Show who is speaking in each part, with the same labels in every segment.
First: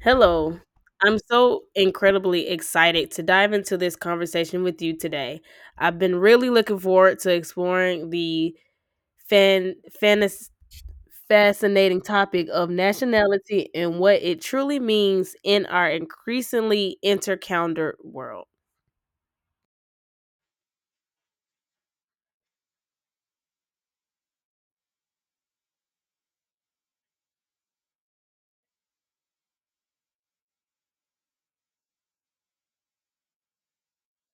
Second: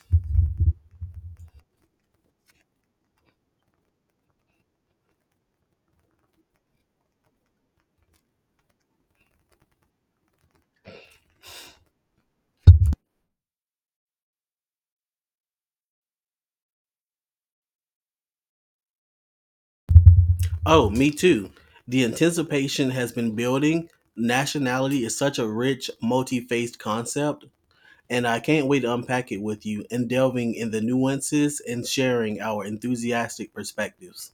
Speaker 1: Hello. I'm so incredibly excited to dive into this conversation with you today. I've been really looking forward to exploring the fan, fantas- fascinating topic of nationality and what it truly means in our increasingly intercalendar world.
Speaker 2: Oh, me too. The anticipation has been building. Nationality is such a rich, multi faced concept, and I can't wait to unpack it with you and delving in the nuances and sharing our enthusiastic perspectives.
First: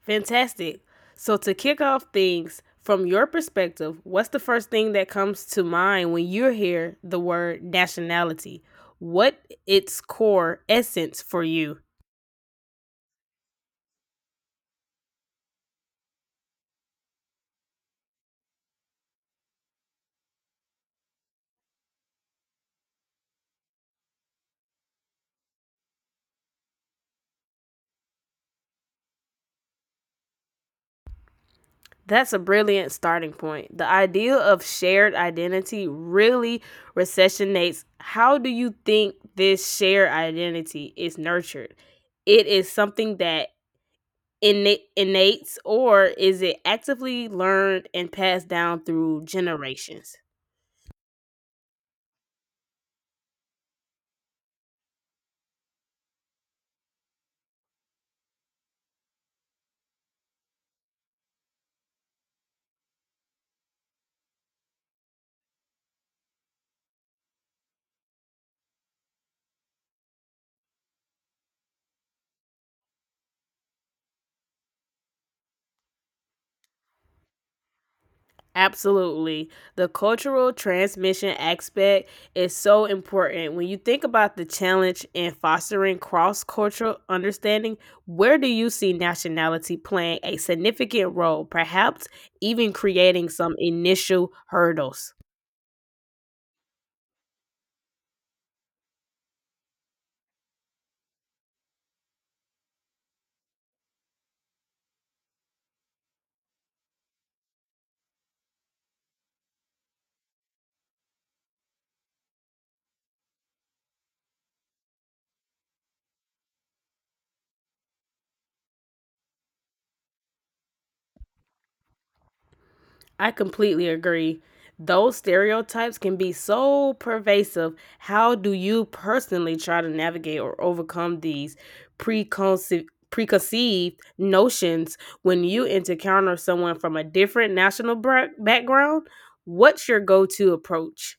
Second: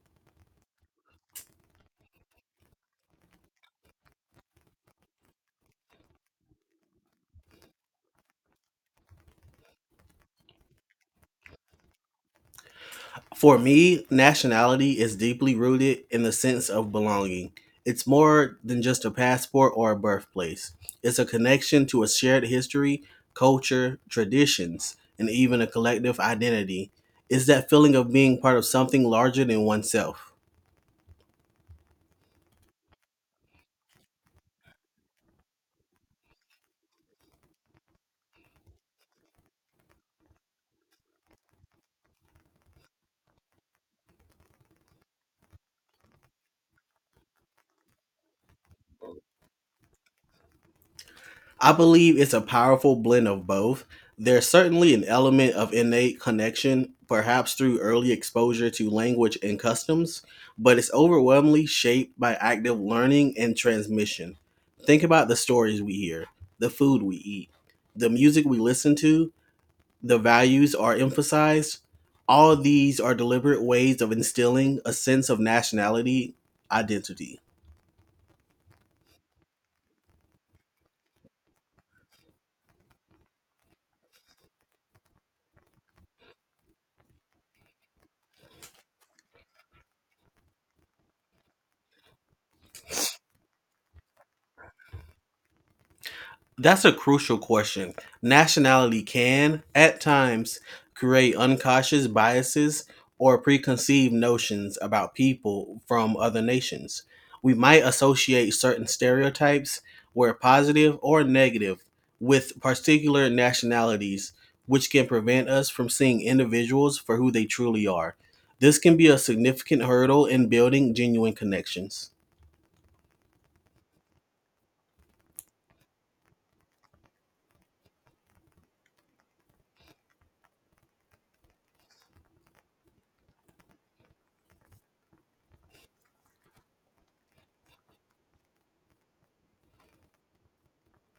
Speaker 1: Fantastic. So, to kick off things, from your perspective, what's the first thing that comes to mind when you hear the word nationality? What its core essence for you?
Speaker 2: For me, nationality is deeply rooted in the sense of belonging. It's more than just a passport or a birthplace, it's a connection to a shared history, culture, traditions, and even a collective identity. It's that feeling of being part of something larger than oneself.
Speaker 1: That's a brilliant starting point. The idea of shared identity really recessionates. How do you think this shared identity is nurtured? It is something that innates, or is it actively learned and passed down through generations?
Speaker 2: I believe it's a powerful blend of both. There's certainly an element of innate connection, perhaps through early exposure to language and customs, but it's overwhelmingly shaped by active learning and transmission. Think about the stories we hear, the food we eat, the music we listen to, the values are emphasized. All these are deliberate ways of instilling a sense of nationality, identity.
Speaker 1: Absolutely. The cultural transmission aspect is so important. When you think about the challenge in fostering cross cultural understanding, where do you see nationality playing a significant role, perhaps even creating some initial hurdles?
Speaker 2: That's a crucial question. Nationality can, at times, create unconscious biases or preconceived notions about people from other nations. We might associate certain stereotypes, whether positive or negative, with particular nationalities, which can prevent us from seeing individuals for who they truly are. This can be a significant hurdle in building genuine connections.
Speaker 1: I completely agree. Those stereotypes can be so pervasive. How do you personally try to navigate or overcome these preconceived notions when you encounter someone from a different background? What's your go-to approach?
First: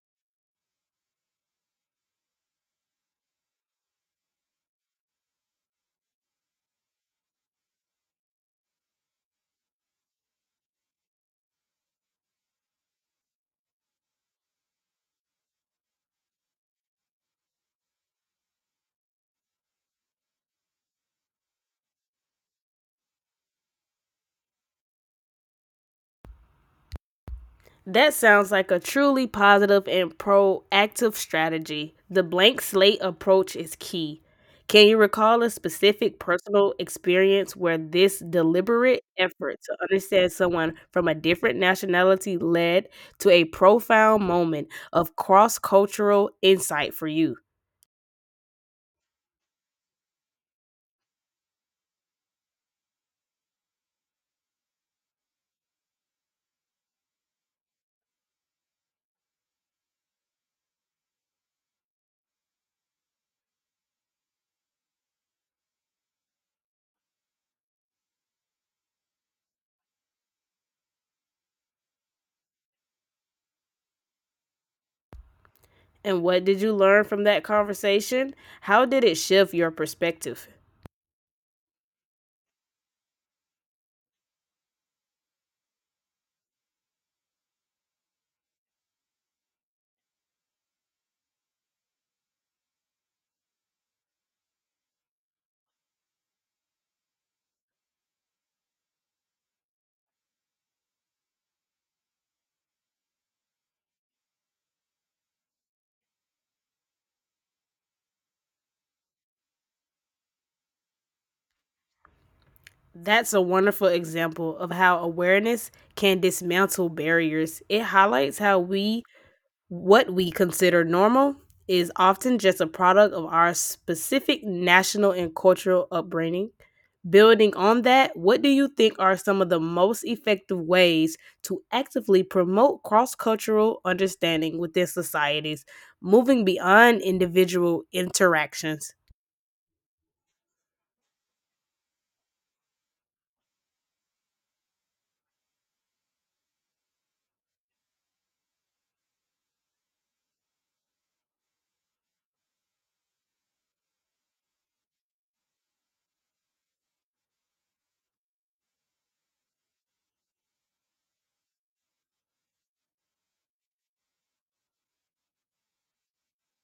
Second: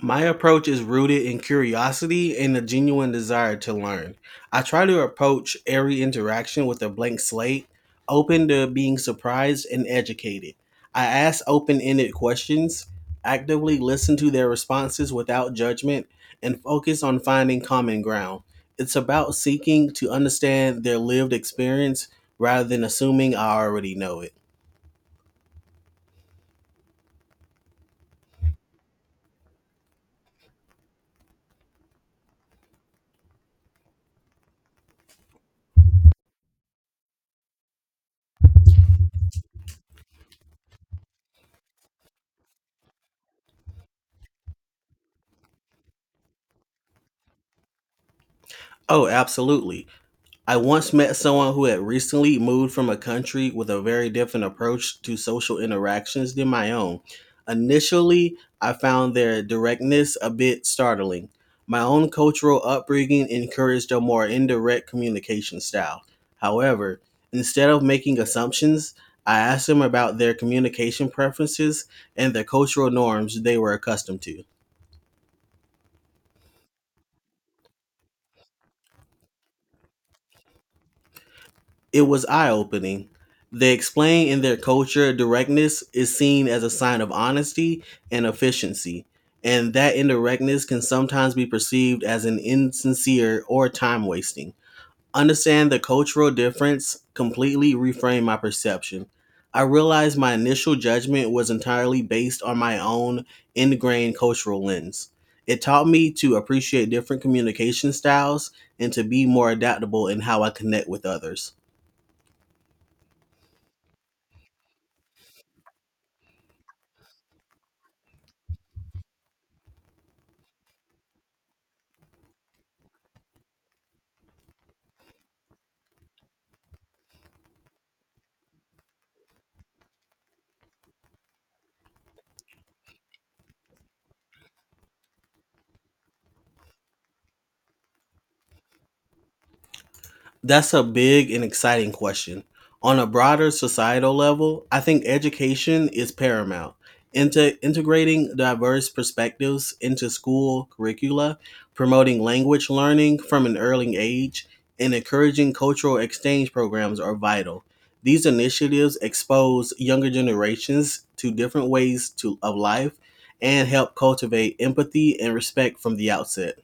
Speaker 2: My approach is rooted in curiosity and a genuine desire to learn. I try to approach every interaction with a blank slate, open to being surprised and educated. I ask open ended questions, actively listen to their responses without judgment, and focus on finding common ground. It's about seeking to understand their lived experience rather than assuming I already know it.
Speaker 1: That sounds like a truly positive and proactive strategy. The blank slate approach is key. Can you recall a specific personal experience where this deliberate effort to understand someone from a different nationality led to a profound moment of cross cultural insight for you?
Speaker 2: Oh, absolutely. I once met someone who had recently moved from a country with a very different approach to social interactions than my own. Initially, I found their directness a bit startling. My own cultural upbringing encouraged a more indirect communication style. However, instead of making assumptions, I asked them about their communication preferences and the cultural norms they were accustomed to.
Speaker 1: And what did you learn from that conversation? How did it shift your perspective?
Speaker 2: It was eye opening. They explain in their culture directness is seen as a sign of honesty and efficiency, and that indirectness can sometimes be perceived as an insincere or time wasting. Understand the cultural difference completely reframed my perception. I realized my initial judgment was entirely based on my own ingrained cultural lens. It taught me to appreciate different communication styles and to be more adaptable in how I connect with others.
Speaker 1: That's a wonderful example of how awareness can dismantle barriers. It highlights how we, what we consider normal, is often just a product of our specific national and cultural upbringing. Building on that, what do you think are some of the most effective ways to actively promote cross cultural understanding within societies, moving beyond individual interactions?
Speaker 2: That's a big and exciting question. On a broader societal level, I think education is paramount. Into integrating diverse perspectives into school curricula, promoting language learning from an early age, and encouraging cultural exchange programs are vital. These initiatives expose younger generations to different ways to, of life and help cultivate empathy and respect from the outset.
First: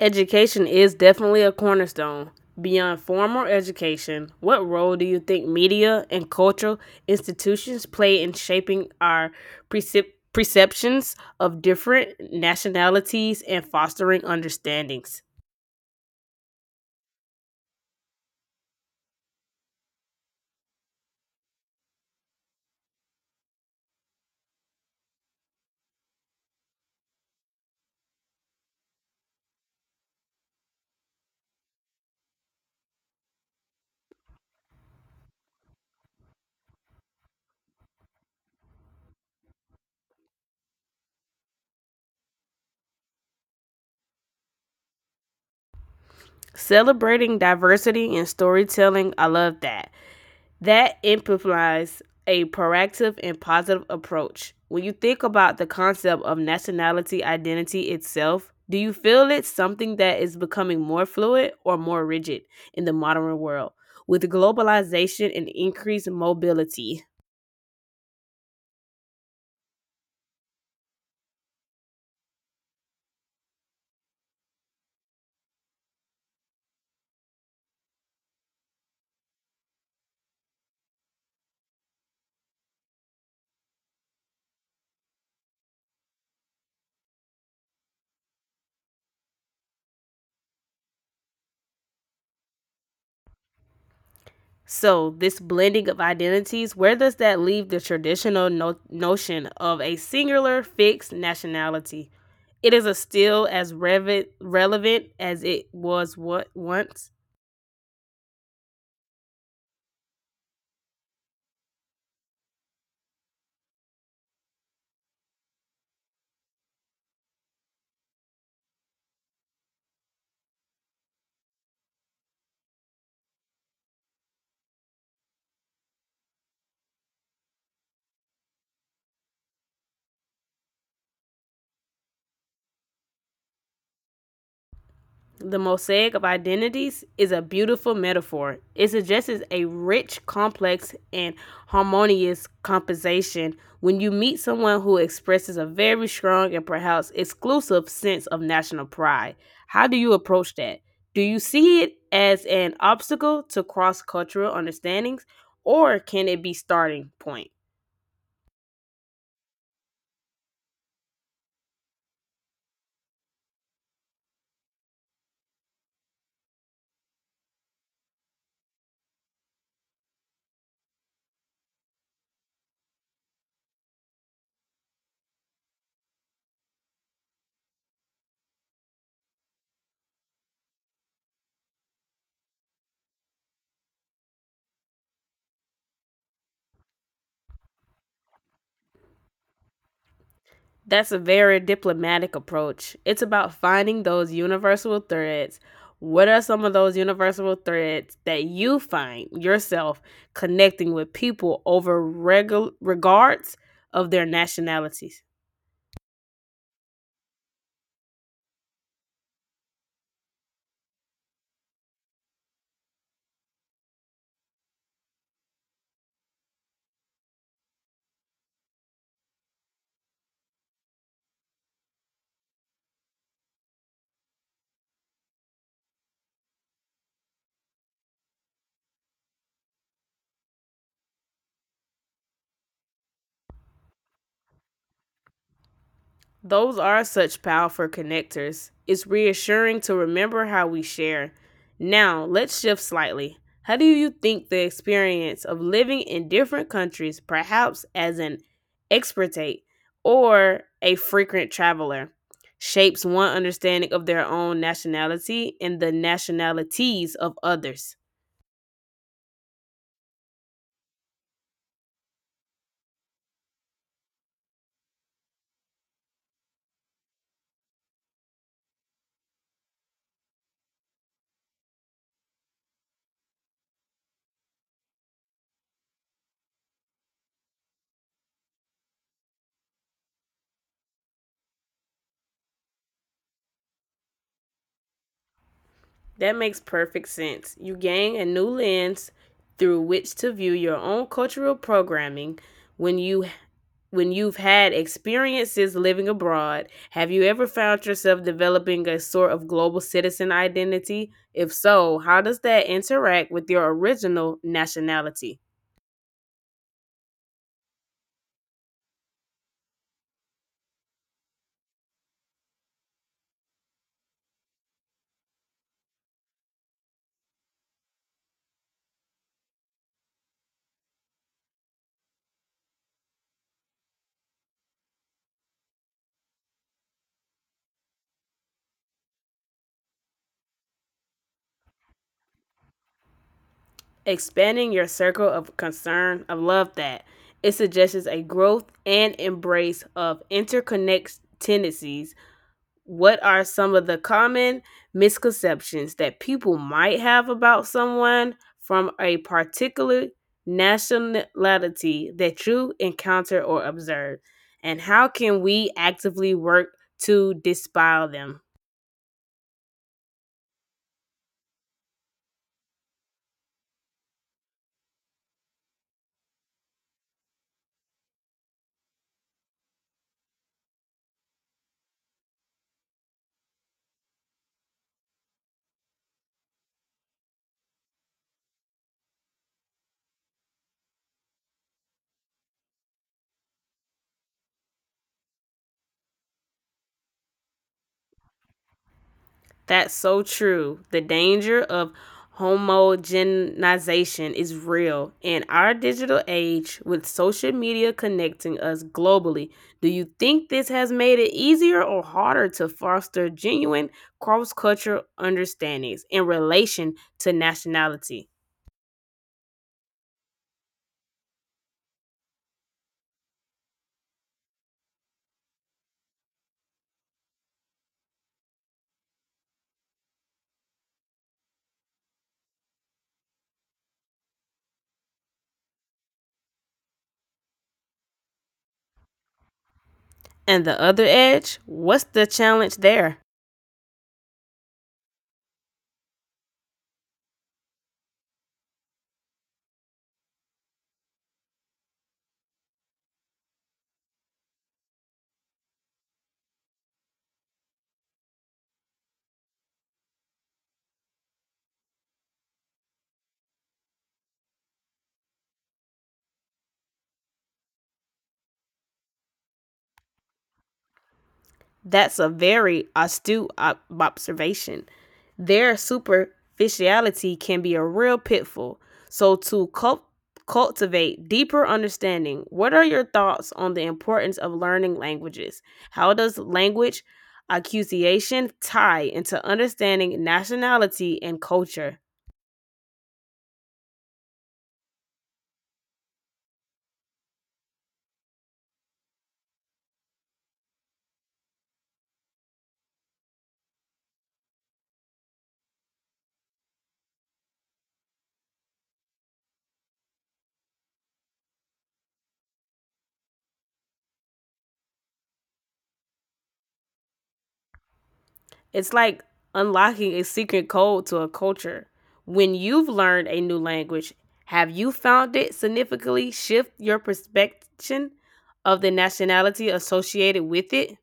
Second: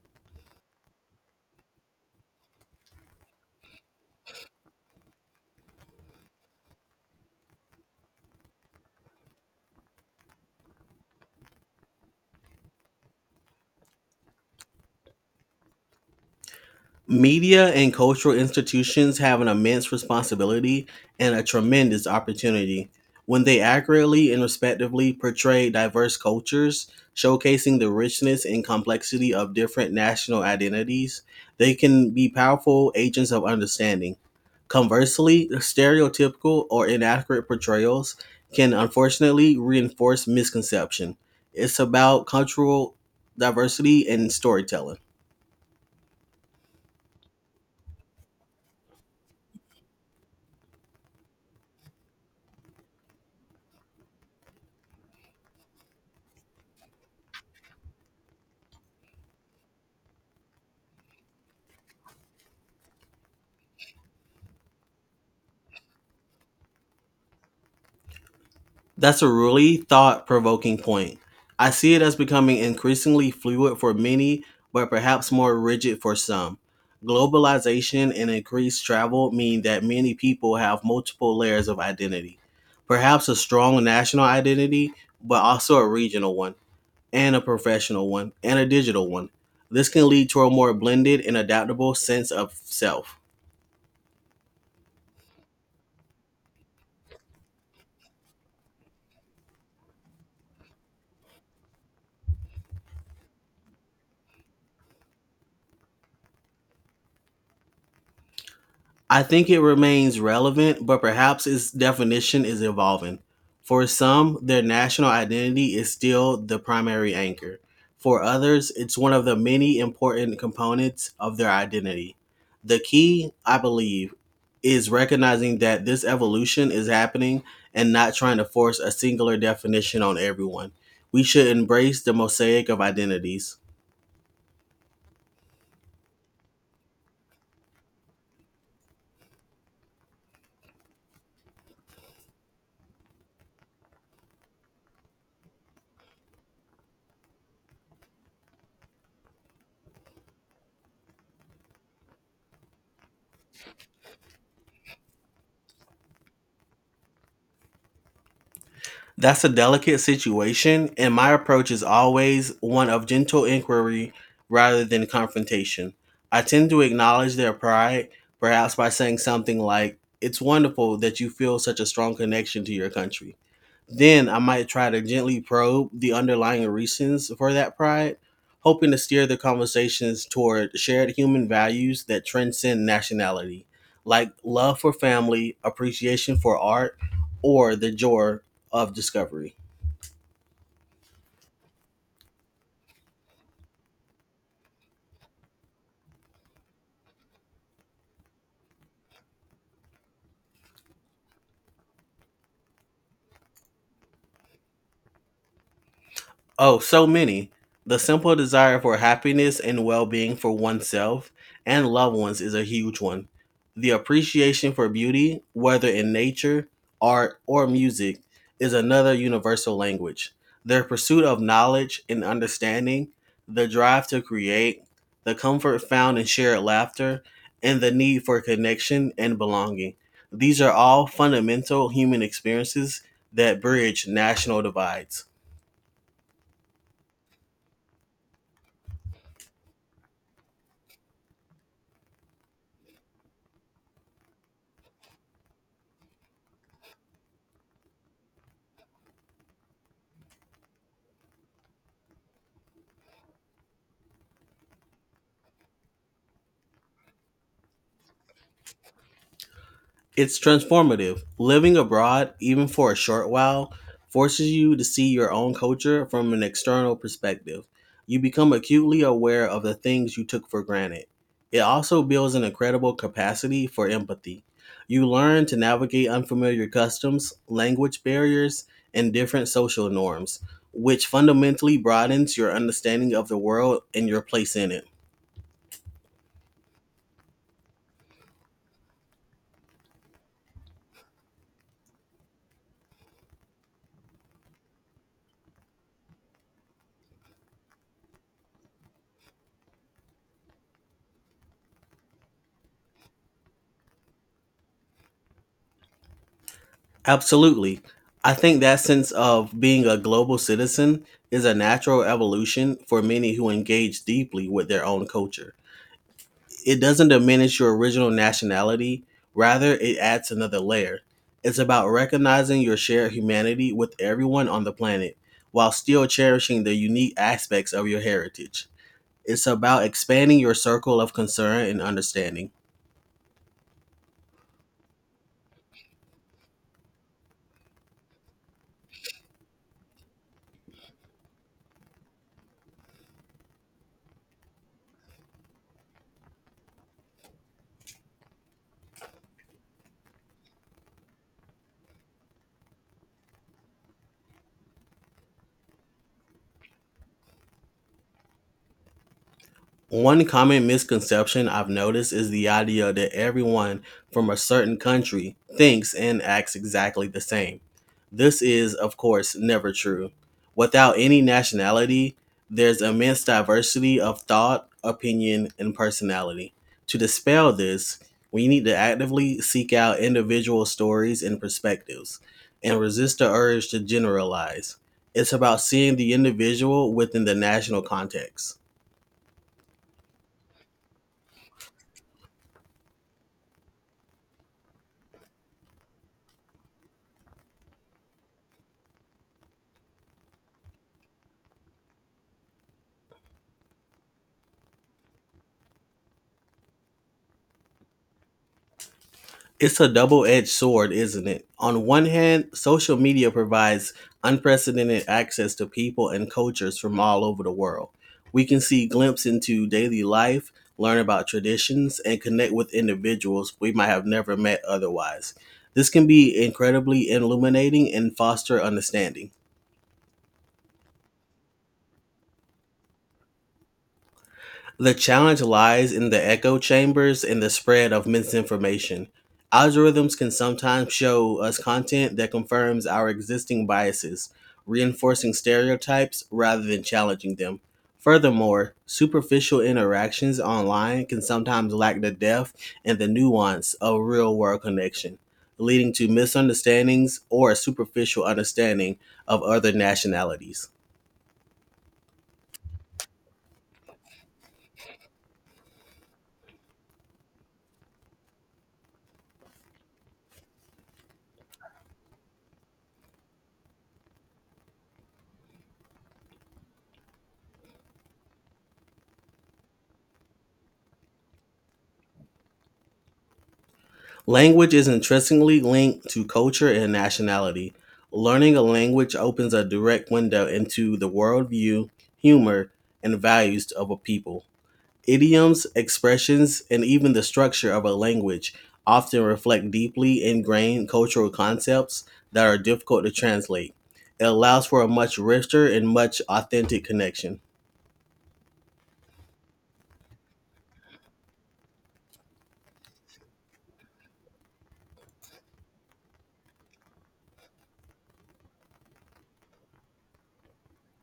Speaker 1: Education is definitely a cornerstone. Beyond formal education, what role do you think media and cultural institutions play in shaping our perceptions of different nationalities and fostering understandings?
Speaker 2: Media and cultural institutions have an immense responsibility and a tremendous opportunity when they accurately and respectively portray diverse cultures, showcasing the richness and complexity of different national identities. They can be powerful agents of understanding. Conversely, stereotypical or inaccurate portrayals can unfortunately reinforce misconception. It's about cultural diversity and storytelling.
Speaker 1: Celebrating diversity in storytelling, I love that. That implies a proactive and positive approach. When you think about the concept of nationality identity itself, do you feel it's something that is becoming more fluid or more rigid in the modern world with globalization and increased mobility?
Speaker 2: That's a really thought provoking point. I see it as becoming increasingly fluid for many, but perhaps more rigid for some. Globalization and increased travel mean that many people have multiple layers of identity. Perhaps a strong national identity, but also a regional one, and a professional one, and a digital one. This can lead to a more blended and adaptable sense of self.
Speaker 1: So, this blending of identities, where does that leave the traditional notion of a singular fixed nationality? It is a still as relevant as it was what once.
Speaker 2: I think it remains relevant, but perhaps its definition is evolving. For some, their national identity is still the primary anchor. For others, it's one of the many important components of their identity. The key, I believe, is recognizing that this evolution is happening and not trying to force a singular definition on everyone. We should embrace the mosaic of identities.
Speaker 1: The mosaic of identities is a beautiful metaphor. It suggests a rich, complex, and harmonious composition when you meet someone who expresses a very strong and perhaps exclusive sense of national pride. How do you approach that? Do you see it as an obstacle to cross cultural understandings, or can it be starting point?
Speaker 2: That's a delicate situation, and my approach is always one of gentle inquiry rather than confrontation. I tend to acknowledge their pride, perhaps by saying something like, "It's wonderful that you feel such a strong connection to your country." Then I might try to gently probe the underlying reasons for that pride, hoping to steer the conversations toward shared human values that transcend nationality, like love for family, appreciation for art, or the joy of discovery.
Speaker 1: That's a very diplomatic approach. It's about finding those universal threads. What are some of those universal threads that you find yourself connecting with people over regards of their nationalities?
Speaker 2: Oh, so many. The simple desire for happiness and well being for oneself and loved ones is a huge one. The appreciation for beauty, whether in nature, art, or music, is another universal language. Their pursuit of knowledge and understanding, the drive to create, the comfort found in shared laughter, and the need for connection and belonging. These are all fundamental human experiences that bridge national divides.
Speaker 1: Those are such powerful connectors. It's reassuring to remember how we share. Now, let's shift slightly. How do you think the experience of living in different countries, perhaps as an expatriate or a frequent traveler, shapes one understanding of their own nationality and the nationalities of others?
Speaker 2: It's transformative. Living abroad, even for a short while, forces you to see your own culture from an external perspective. You become acutely aware of the things you took for granted. It also builds an incredible capacity for empathy. You learn to navigate unfamiliar customs, language barriers, and different social norms, which fundamentally broadens your understanding of the world and your place in it.
Speaker 1: That makes perfect sense. You gain a new lens through which to view your own cultural programming when you when you've had experiences living abroad, have you ever found yourself developing a sort of global citizen identity? If so, how does that interact with your original nationality?
Speaker 2: Absolutely. I think that sense of being a global citizen is a natural evolution for many who engage deeply with their own culture. It doesn't diminish your original nationality, rather, it adds another layer. It's about recognizing your shared humanity with everyone on the planet while still cherishing the unique aspects of your heritage. It's about expanding your circle of concern and understanding.
Speaker 1: Expanding your circle of concern, I love that. It suggests a growth and embrace of interconnected tendencies. What are some of the common misconceptions that people might have about someone from a particular nationality that you encounter or observe? And how can we actively work to dispel them?
Speaker 2: One common misconception I've noticed is the idea that everyone from a certain country thinks and acts exactly the same. This is, of course, never true. Without any nationality, there's immense diversity of thought, opinion, and personality. To dispel this, we need to actively seek out individual stories and perspectives and resist the urge to generalize. It's about seeing the individual within the national context.
Speaker 1: That's so true. The danger of homogenization is real. In our digital age, with social media connecting us globally, do you think this has made it easier or harder to foster genuine cross cultural understandings in relation to nationality?
Speaker 2: It's a double edged sword, isn't it? On one hand, social media provides unprecedented access to people and cultures from all over the world. We can see glimpses into daily life, learn about traditions, and connect with individuals we might have never met otherwise. This can be incredibly illuminating and foster understanding.
Speaker 1: And the other edge, what's the challenge there?
Speaker 2: The challenge lies in the echo chambers and the spread of misinformation. Algorithms can sometimes show us content that confirms our existing biases, reinforcing stereotypes rather than challenging them. Furthermore, superficial interactions online can sometimes lack the depth and the nuance of real world connection, leading to misunderstandings or a superficial understanding of other nationalities.
Speaker 1: That's a very astute observation. Their superficiality can be a real pitfall. So, to cultivate deeper understanding, what are your thoughts on the importance of learning languages? How does language accusation tie into understanding nationality and culture?
Speaker 2: Language is interestingly linked to culture and nationality. Learning a language opens a direct window into the worldview, humor, and values of a people. Idioms, expressions, and even the structure of a language often reflect deeply ingrained cultural concepts that are difficult to translate. It allows for a much richer and much authentic connection.
Speaker 1: It's like unlocking a secret code to a culture. When you've learned a new language, have you found it significantly shift your perception of the nationality associated with it?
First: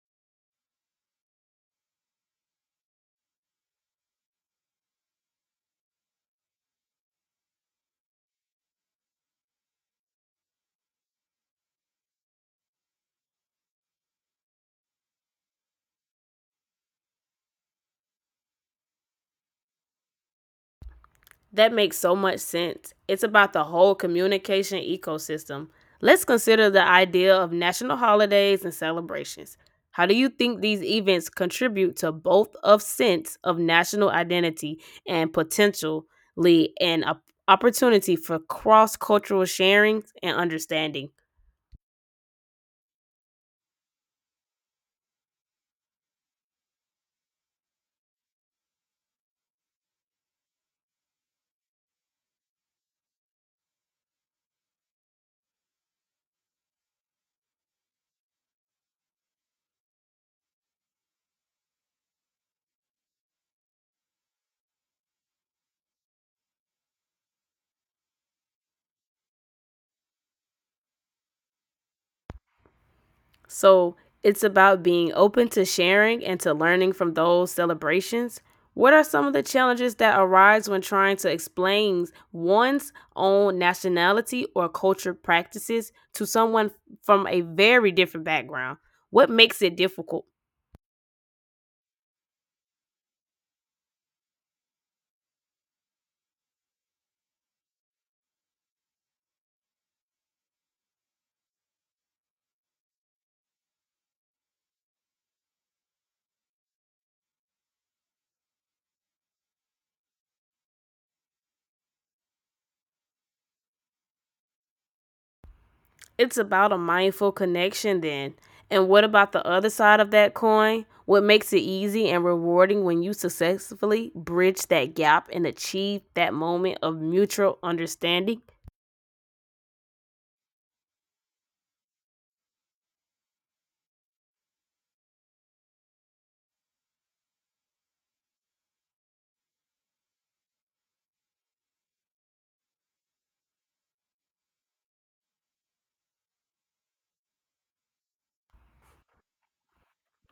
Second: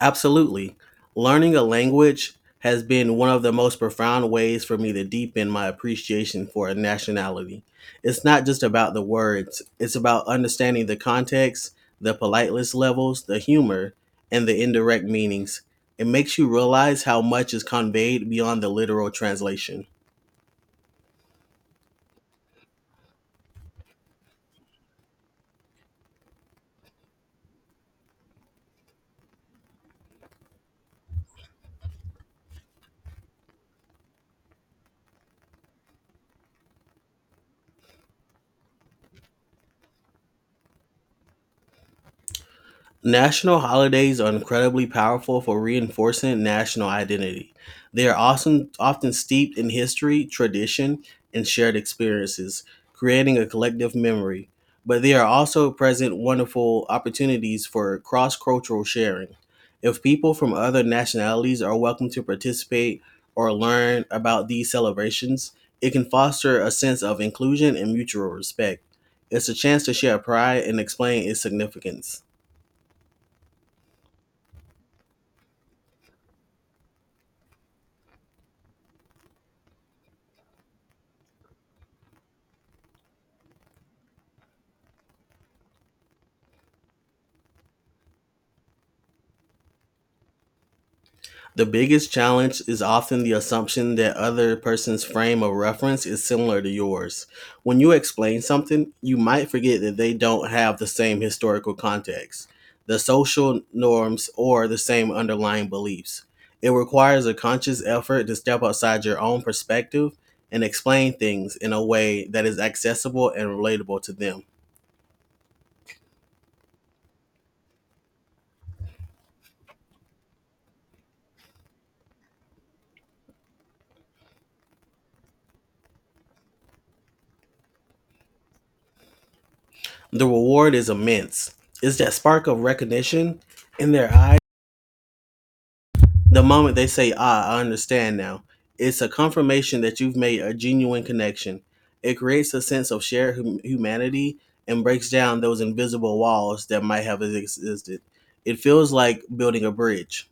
Speaker 2: Absolutely. Learning a language has been one of the most profound ways for me to deepen my appreciation for a nationality. It's not just about the words, it's about understanding the context, the politeness levels, the humor, and the indirect meanings. It makes you realize how much is conveyed beyond the literal translation.
Speaker 1: That makes so much sense. It's about the whole communication ecosystem. Let's consider the idea of national holidays and celebrations. How do you think these events contribute to both of sense of national identity and potentially an opportunity for cross-cultural sharing and understanding?
Speaker 2: National holidays are incredibly powerful for reinforcing national identity. They are often, often steeped in history, tradition, and shared experiences, creating a collective memory. But they are also present wonderful opportunities for cross cultural sharing. If people from other nationalities are welcome to participate or learn about these celebrations, it can foster a sense of inclusion and mutual respect. It's a chance to share pride and explain its significance.
Speaker 1: So it's about being open to sharing and to learning from those celebrations. What are some of the challenges that arise when trying to explain one's own nationality or culture practices to someone from a very different background? What makes it difficult?
Speaker 2: The biggest challenge is often the assumption that other person's frame of reference is similar to yours. When you explain something, you might forget that they don't have the same historical context, the social norms, or the same underlying beliefs. It requires a conscious effort to step outside your own perspective and explain things in a way that is accessible and relatable to them.
Speaker 1: It's about a mindful connection, then. And what about the other side of that coin? What makes it easy and rewarding when you successfully bridge that gap and achieve that moment of mutual understanding?
Speaker 2: The reward is immense. It's that spark of recognition in their eyes. The moment they say, "Ah, I understand now," it's a confirmation that you've made a genuine connection. It creates a sense of shared humanity and breaks down those invisible walls that might have existed. It feels like building a bridge.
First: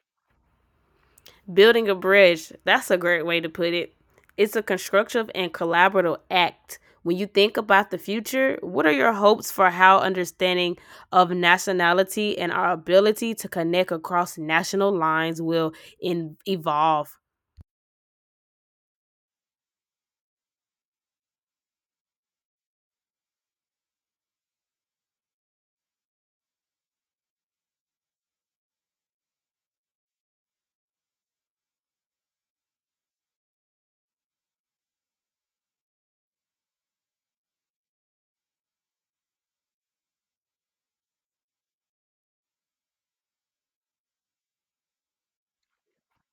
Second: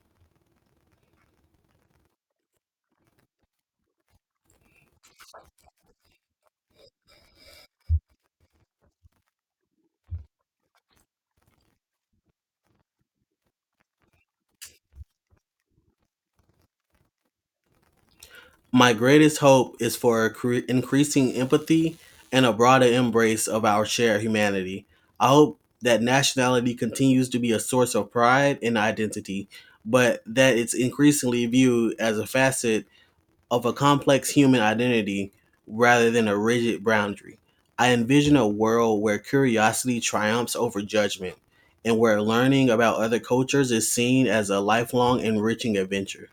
Speaker 1: Building a bridge, that's a great way to put it. It's a constructive and collaborative act. When you think about the future, what are your hopes for how understanding of nationality and our ability to connect across national lines will evolve?
Speaker 2: My greatest hope is for increasing empathy and a broader embrace of our shared humanity. I hope that nationality continues to be a source of pride and identity, but that it's increasingly viewed as a facet of a complex human identity rather than a rigid boundary. I envision a world where curiosity triumphs over judgment and where learning about other cultures is seen as a lifelong enriching adventure.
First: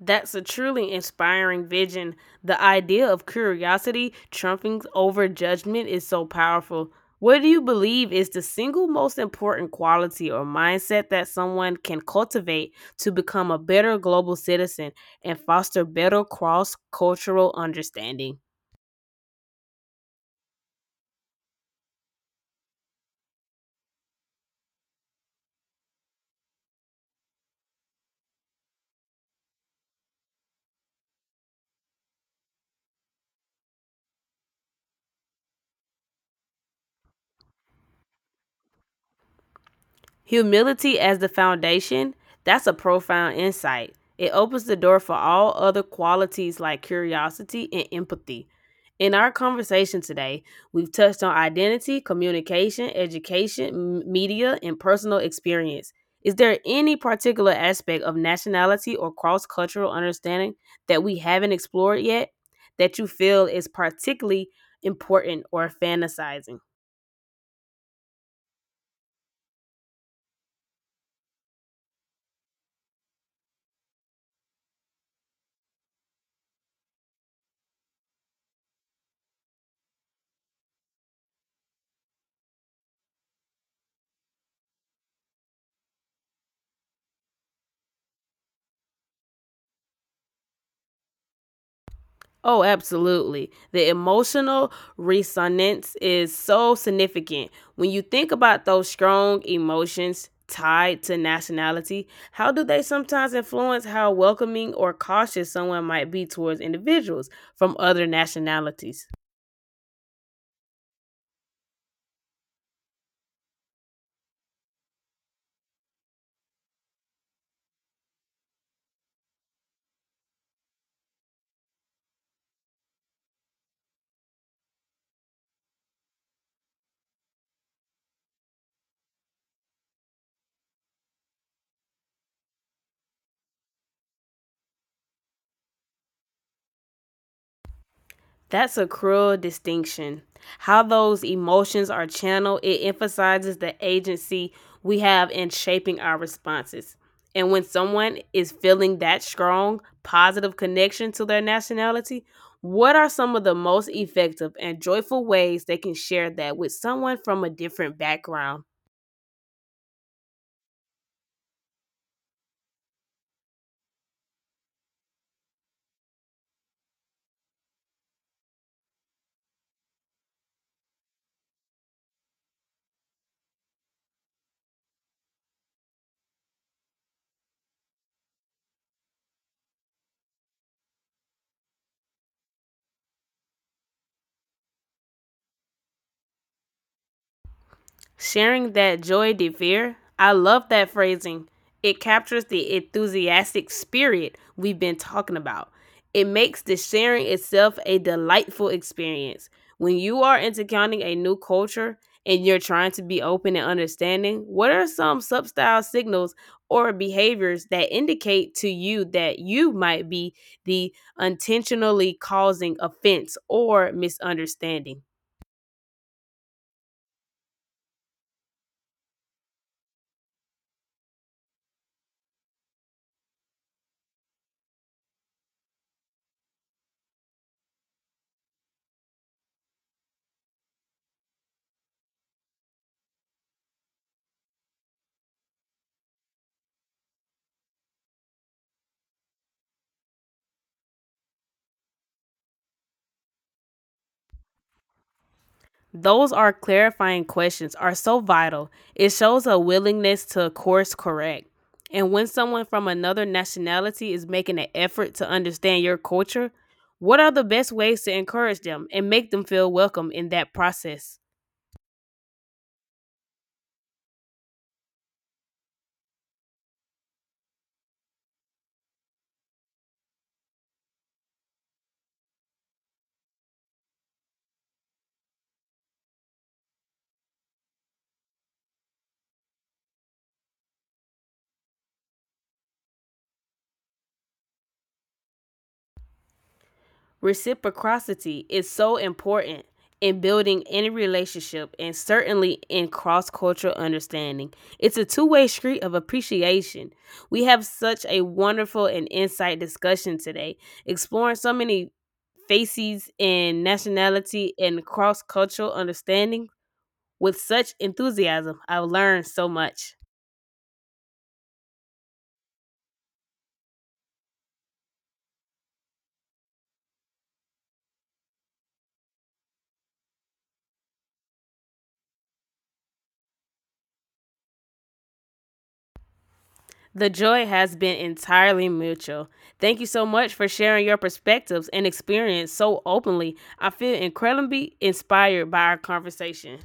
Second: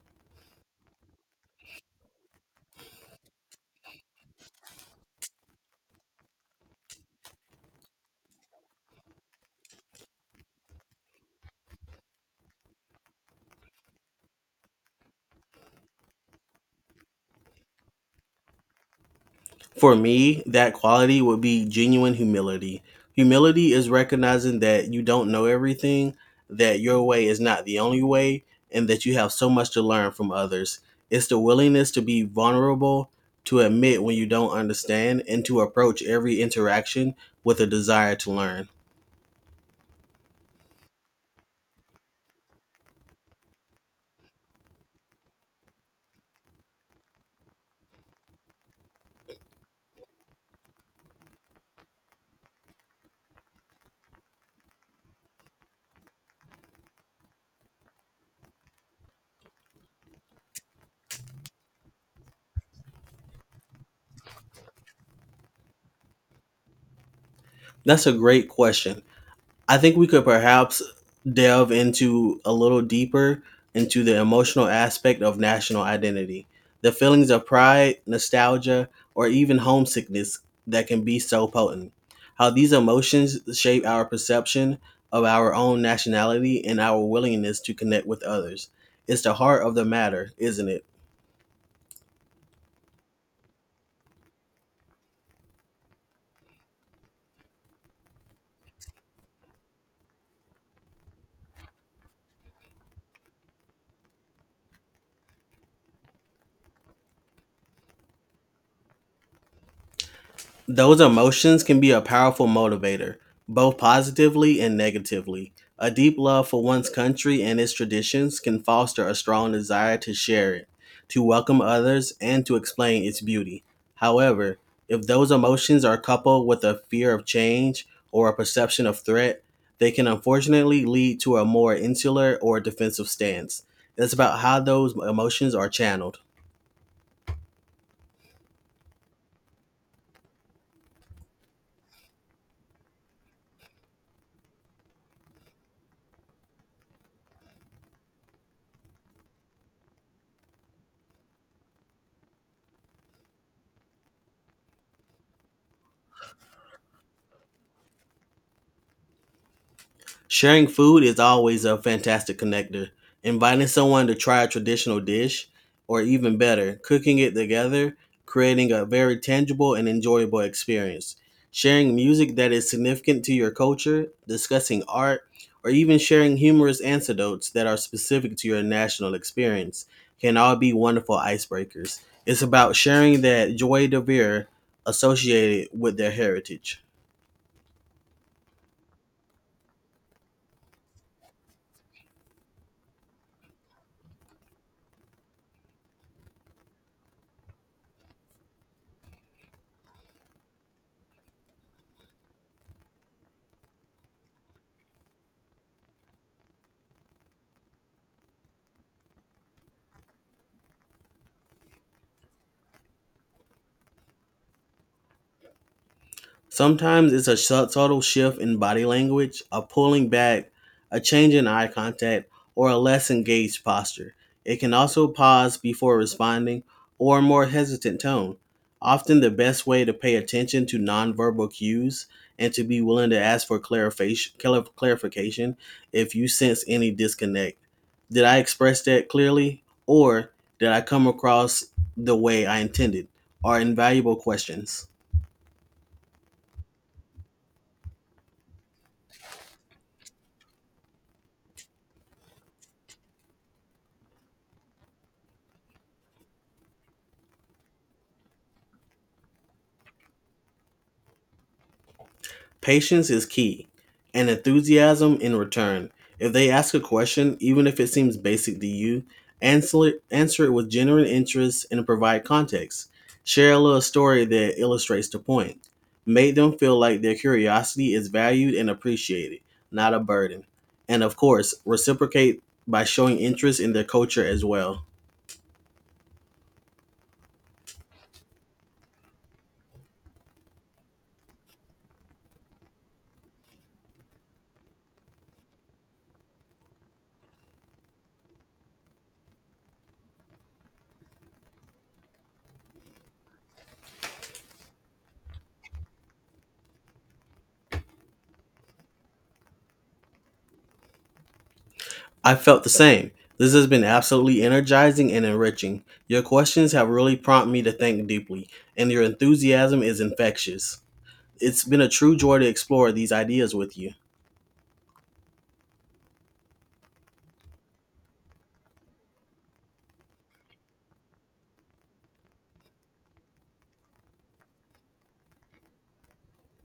Speaker 1: That's a truly inspiring vision. The idea of curiosity trumping over judgment is so powerful. What do you believe is the single most important quality or mindset that someone can cultivate to become a better global citizen and foster better cross cultural understanding?
Speaker 2: For me, that quality would be genuine humility. Humility is recognizing that you don't know everything, that your way is not the only way, and that you have so much to learn from others. It's the willingness to be vulnerable, to admit when you don't understand, and to approach every interaction with a desire to learn.
Speaker 1: Humility as the foundation, that's a profound insight. It opens the door for all other qualities like curiosity and empathy. In our conversation today, we've touched on identity, communication, education, media, and personal experience. Is there any particular aspect of nationality or cross cultural understanding that we haven't explored yet that you feel is particularly important or fantasizing?
Speaker 2: That's a great question. I think we could perhaps delve into a little deeper into the emotional aspect of national identity, the feelings of pride, nostalgia, or even homesickness that can be so potent, how these emotions shape our perception of our own nationality and our willingness to connect with others. It's the heart of the matter, isn't it?
Speaker 1: Oh, absolutely. The emotional resonance is so significant. When you think about those strong emotions tied to nationality, how do they sometimes influence how welcoming or cautious someone might be towards individuals from other nationalities?
Speaker 2: Those emotions can be a powerful motivator, both positively and negatively. A deep love for one's country and its traditions can foster a strong desire to share it, to welcome others, and to explain its beauty. However, if those emotions are coupled with a fear of change or a perception of threat, they can unfortunately lead to a more insular or defensive stance. It's about how those emotions are channeled.
Speaker 1: That's a cruel distinction. How those emotions are channeled, it emphasizes the agency we have in shaping our responses. And when someone is feeling that strong, positive connection to their nationality, what are some of the most effective and joyful ways they can share that with someone from a different background?
Speaker 2: Sharing food is always a fantastic connector. Inviting someone to try a traditional dish, or even better, cooking it together, creating a very tangible and enjoyable experience. Sharing music that is significant to your culture, discussing art, or even sharing humorous anecdotes that are specific to your national experience can all be wonderful icebreakers. It's about sharing that joy de vivre associated with their heritage.
Speaker 1: Sharing that joy de vivre. I love that phrasing. It captures the enthusiastic spirit we've been talking about. It makes the sharing itself a delightful experience. When you are encountering a new culture and you're trying to be open and understanding, what are some subtle signals or behaviors that indicate to you that you might be the intentionally causing offense or misunderstanding?
Speaker 2: Sometimes it's a subtle shift in body language, a pulling back, a change in eye contact, or a less engaged posture. It can also pause before responding or a more hesitant tone. Often, the best way to pay attention to nonverbal cues and to be willing to ask for clarification if you sense any disconnect. Did I express that clearly? Or did I come across the way I intended? Are invaluable questions.
Speaker 1: Those are clarifying questions are so vital. It shows a willingness to course correct. And when someone from another nationality is making an effort to understand your culture, what are the best ways to encourage them and make them feel welcome in that process?
Speaker 2: Patience is key, and enthusiasm in return. If they ask a question, even if it seems basic to you, answer it with genuine interest and provide context. Share a little story that illustrates the point. Make them feel like their curiosity is valued and appreciated, not a burden. And of course, reciprocate by showing interest in their culture as well.
Speaker 1: Reciprocity is so important in building any relationship and certainly in cross cultural understanding. It's a two-way street of appreciation. We have such a wonderful and insight discussion today, exploring so many faces and nationality and cross cultural understanding with such enthusiasm. I've learned so much.
Speaker 2: I felt the same. This has been absolutely energizing and enriching. Your questions have really prompted me to think deeply, and your enthusiasm is infectious. It's been a true joy to explore these ideas with you.
Speaker 1: The joy has been entirely mutual. Thank you so much for sharing your perspectives and experience so openly. I feel incredibly inspired by our conversation.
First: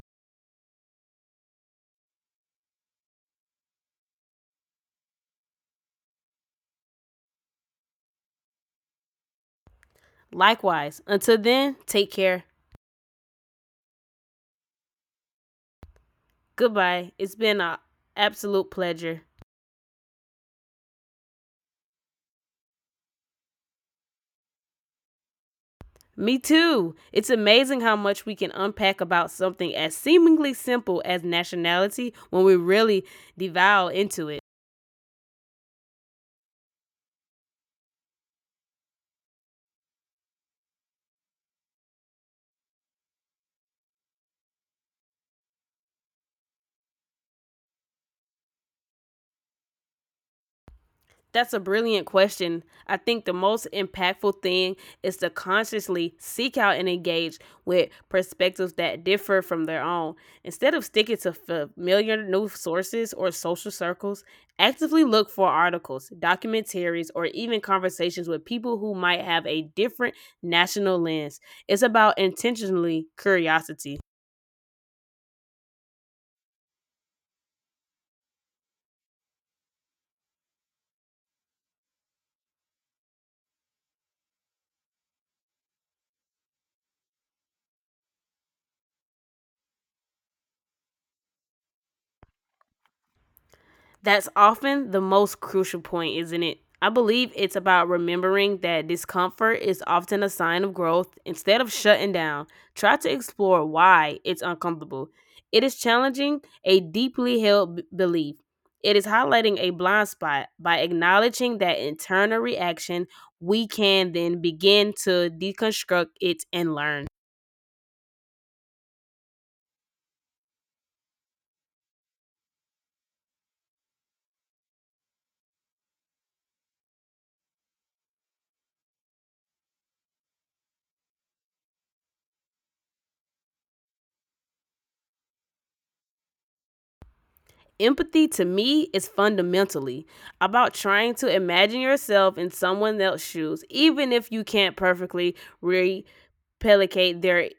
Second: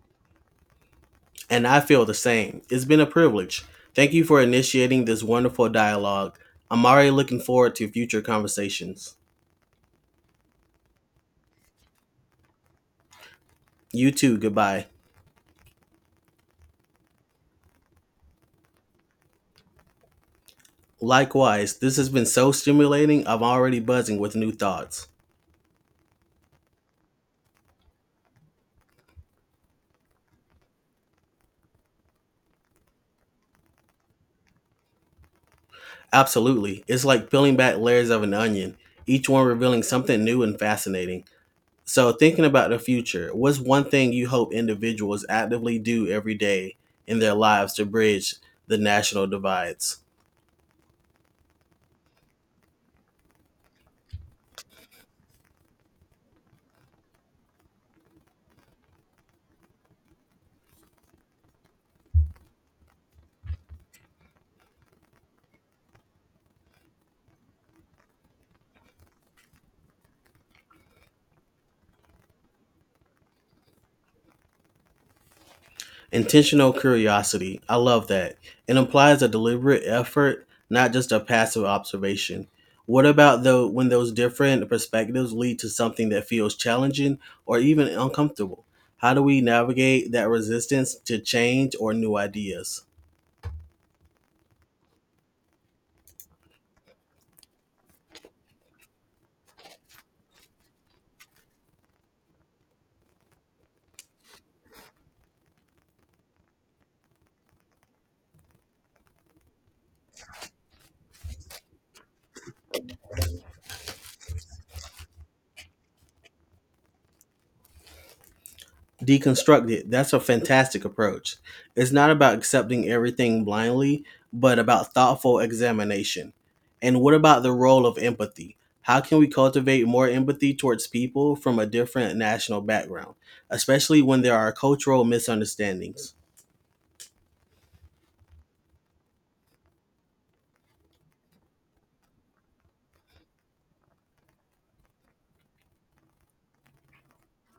Speaker 2: And I feel the same. It's been a privilege. Thank you for initiating this wonderful dialogue. I'm already looking forward to future conversations.
Speaker 1: Likewise, until then, take care.
Speaker 2: You too, goodbye.
Speaker 1: Goodbye. It's been an absolute pleasure.
Speaker 2: Likewise, this has been so stimulating, I'm already buzzing with new thoughts.
Speaker 1: Me too. It's amazing how much we can unpack about something as seemingly simple as nationality when we really devour into it.
Speaker 2: Absolutely. It's like peeling back layers of an onion, each one revealing something new and fascinating. So, thinking about the future, what's one thing you hope individuals actively do every day in their lives to bridge the national divides?
Speaker 1: That's a brilliant question. I think the most impactful thing is to consciously seek out and engage with perspectives that differ from their own. Instead of sticking to familiar news sources or social circles, actively look for articles, documentaries, or even conversations with people who might have a different national lens. It's about intentionally curiosity.
Speaker 2: Intentional curiosity. I love that. It implies a deliberate effort, not just a passive observation. What about though when those different perspectives lead to something that feels challenging or even uncomfortable? How do we navigate that resistance to change or new ideas?
Speaker 1: That's often the most crucial point, isn't it? I believe it's about remembering that discomfort is often a sign of growth. Instead of shutting down, try to explore why it's uncomfortable. It is challenging a deeply held belief. It is highlighting a blind spot by acknowledging that internal reaction. We can then begin to deconstruct it and learn.
Speaker 2: Deconstruct it. That's a fantastic approach. It's not about accepting everything blindly, but about thoughtful examination. And what about the role of empathy? How can we cultivate more empathy towards people from a different national background, especially when there are cultural misunderstandings?
Speaker 1: Empathy to me is fundamentally about trying to imagine yourself in someone else's shoes, even if you can't perfectly replicate their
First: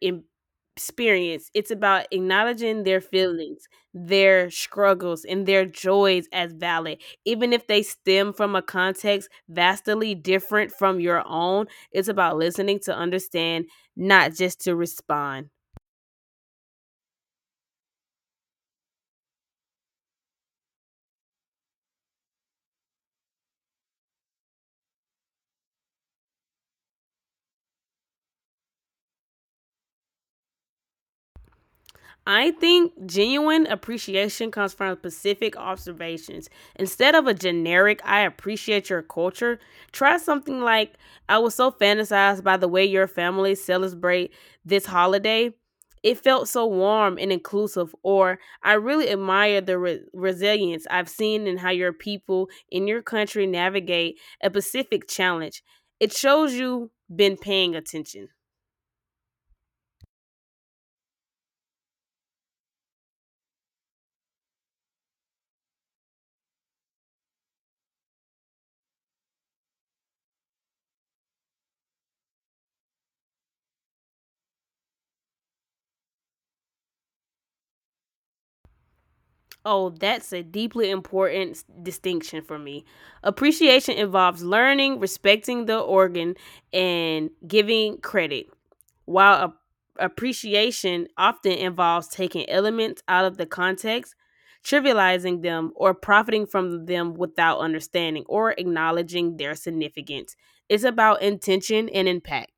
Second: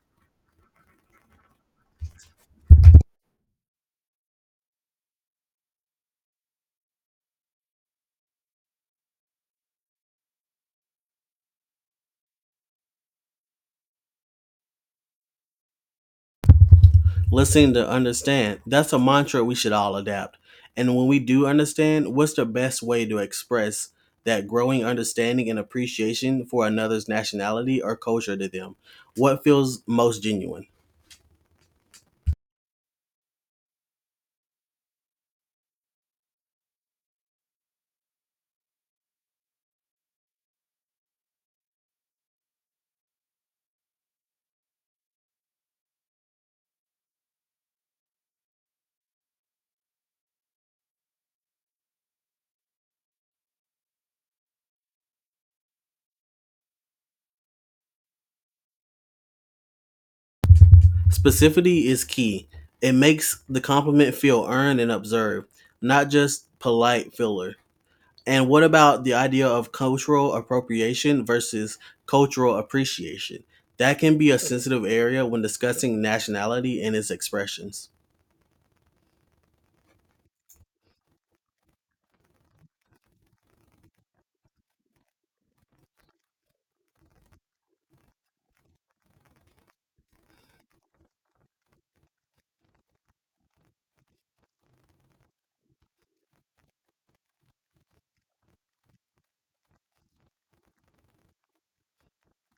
Speaker 1: experience. It's about acknowledging their feelings, their struggles, and their joys as valid, even if they stem from a context vastly different from your own. It's about listening to understand, not just to respond.
Speaker 2: Listening to understand. That's a mantra we should all adapt. And when we do understand, what's the best way to express that growing understanding and appreciation for another's nationality or culture to them? What feels most genuine?
Speaker 1: I think genuine appreciation comes from specific observations. Instead of a generic, I appreciate your culture, try something like, I was so fantasized by the way your family celebrate this holiday. It felt so warm and inclusive, or I really admire the resilience I've seen in how your people in your country navigate a specific challenge. It shows you've been paying attention.
Speaker 2: Specificity is key. It makes the compliment feel earned and observed, not just polite filler. And what about the idea of cultural appropriation versus cultural appreciation? That can be a sensitive area when discussing nationality and its expressions.
Speaker 1: Oh, that's a deeply important distinction for me. Appreciation involves learning, respecting the organ, and giving credit, while appreciation often involves taking elements out of the context, trivializing them, or profiting from them without understanding or acknowledging their significance. It's about intention and impact.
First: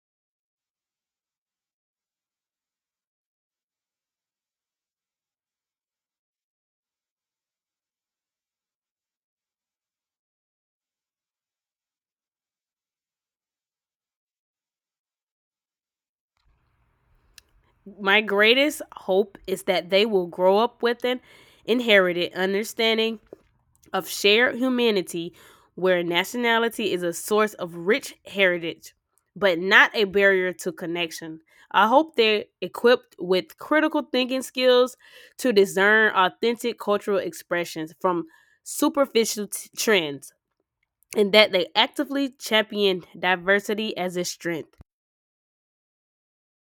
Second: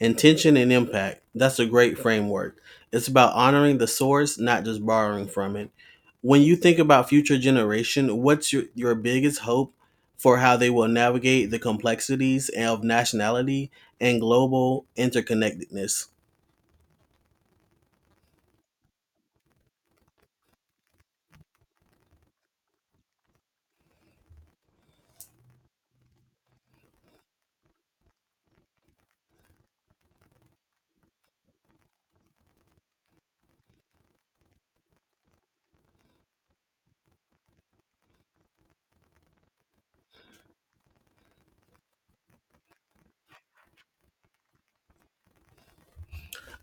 Speaker 2: Intention and impact. That's a great framework. It's about honoring the source, not just borrowing from it. When you think about future generation, what's your biggest hope for how they will navigate the complexities of nationality and global interconnectedness?
Speaker 1: My greatest hope is that they will grow up with an inherited understanding of shared humanity where nationality is a source of rich heritage, but not a barrier to connection. I hope they're equipped with critical thinking skills to discern authentic cultural expressions from superficial trends and that they actively champion diversity as a strength.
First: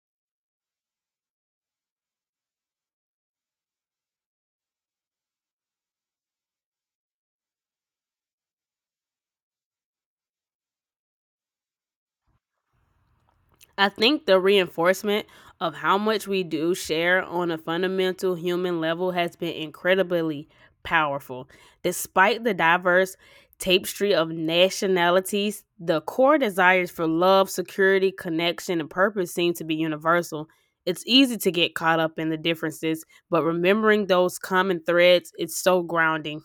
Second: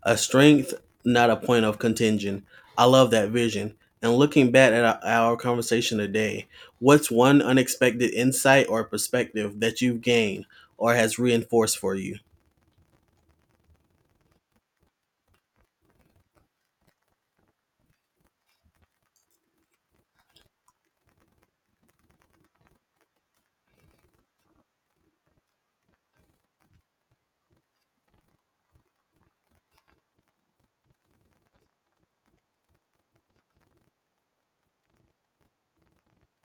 Speaker 2: A strength, not a point of contention. I love that vision. And looking back at our conversation today, what's one unexpected insight or perspective that you've gained or has reinforced for you?
Speaker 1: I think the reinforcement of how much we do share on a fundamental human level has been incredibly powerful. Despite the diverse tapestry of nationalities, the core desires for love, security, connection, and purpose seem to be universal. It's easy to get caught up in the differences, but remembering those common threads is so grounding.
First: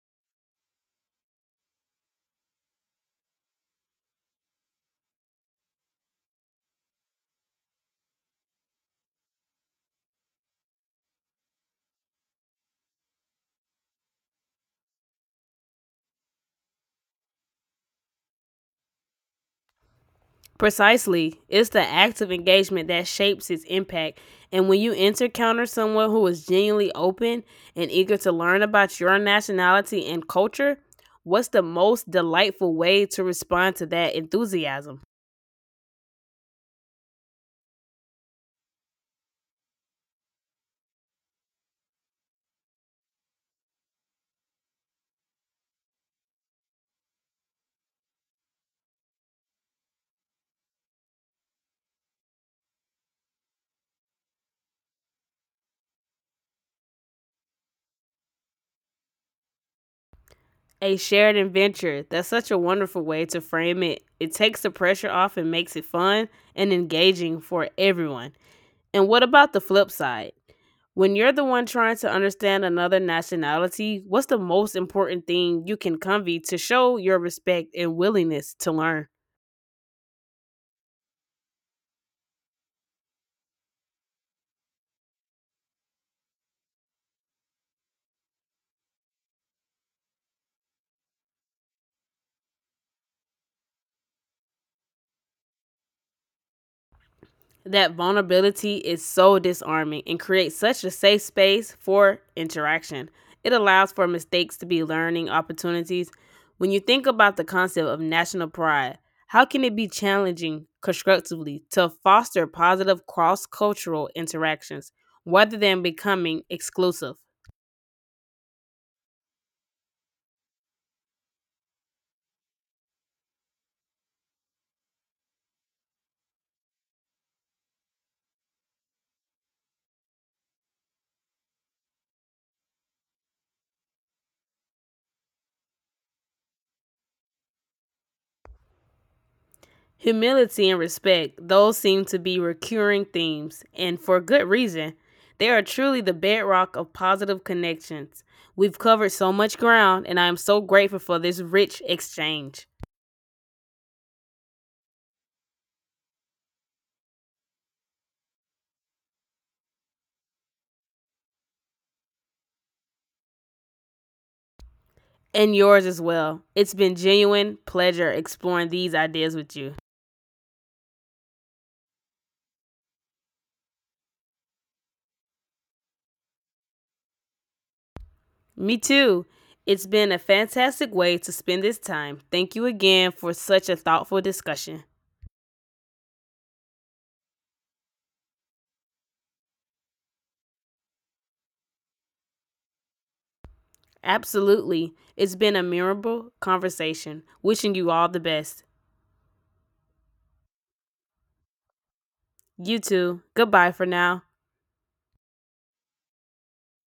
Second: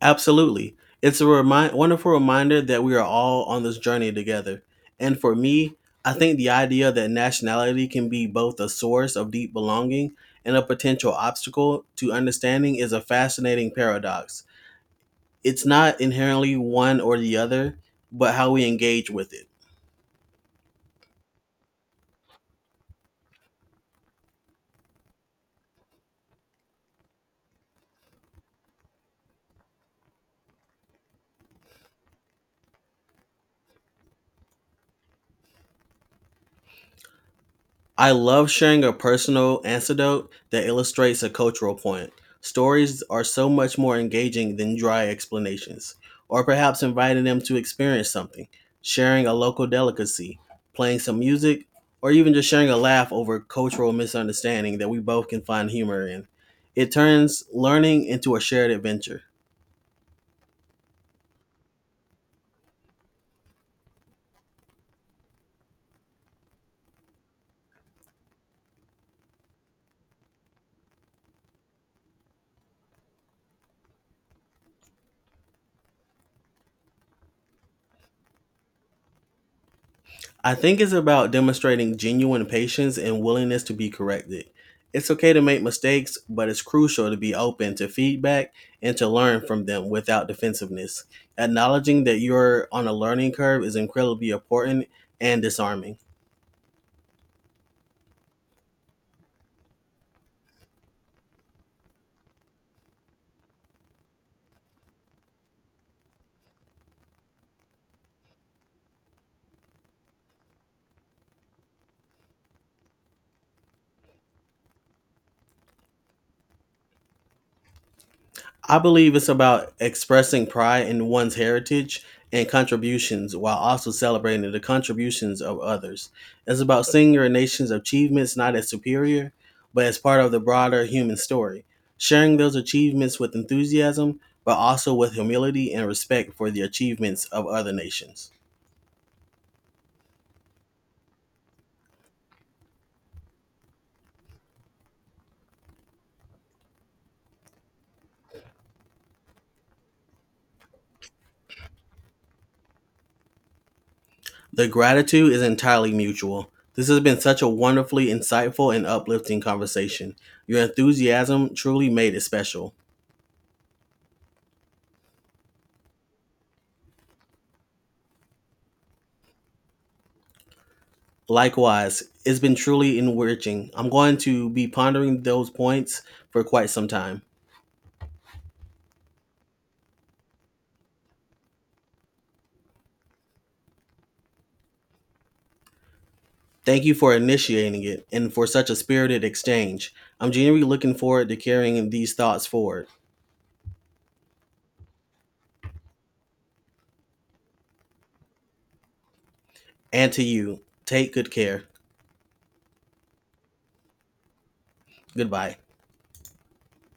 Speaker 2: Absolutely. It's a wonderful reminder that we are all on this journey together. And for me, I think the idea that nationality can be both a source of deep belonging and a potential obstacle to understanding is a fascinating paradox. It's not inherently one or the other, but how we engage with it.
Speaker 1: Precisely. It's the act of engagement that shapes its impact. And when you encounter someone who is genuinely open and eager to learn about your nationality and culture, what's the most delightful way to respond to that enthusiasm?
Speaker 2: I love sharing a personal anecdote that illustrates a cultural point. Stories are so much more engaging than dry explanations, or perhaps inviting them to experience something, sharing a local delicacy, playing some music, or even just sharing a laugh over cultural misunderstanding that we both can find humor in. It turns learning into a shared adventure.
Speaker 1: A shared adventure. That's such a wonderful way to frame it. It takes the pressure off and makes it fun and engaging for everyone. And what about the flip side? When you're the one trying to understand another nationality, what's the most important thing you can convey to show your respect and willingness to learn?
Speaker 2: I think it's about demonstrating genuine patience and willingness to be corrected. It's okay to make mistakes, but it's crucial to be open to feedback and to learn from them without defensiveness. Acknowledging that you're on a learning curve is incredibly important and disarming.
Speaker 1: That vulnerability is so disarming and creates such a safe space for interaction. It allows for mistakes to be learning opportunities. When you think about the concept of national pride, how can it be challenging constructively to foster positive cross cultural interactions rather than becoming exclusive?
Speaker 2: I believe it's about expressing pride in one's heritage and contributions while also celebrating the contributions of others. It's about seeing your nation's achievements not as superior, but as part of the broader human story, sharing those achievements with enthusiasm, but also with humility and respect for the achievements of other nations.
Speaker 1: Humility and respect, those seem to be recurring themes, and for good reason. They are truly the bedrock of positive connections. We've covered so much ground, and I am so grateful for this rich exchange
Speaker 2: The gratitude is entirely mutual. This has been such a wonderfully insightful and uplifting conversation. Your enthusiasm truly made it special.
Speaker 1: and yours as well. It's been genuine pleasure exploring these ideas with you.
Speaker 2: Likewise, it's been truly enriching. I'm going to be pondering those points for quite some time.
Speaker 1: Me too. It's been a fantastic way to spend this time. Thank you again for such a thoughtful discussion.
Speaker 2: Thank you for initiating it and for such a spirited exchange. I'm genuinely looking forward to carrying these thoughts forward.
Speaker 1: Absolutely. It's been a memorable conversation. Wishing you all the best.
Speaker 2: And to you, take good care.
Speaker 1: You too. Goodbye for now.
Speaker 2: Goodbye.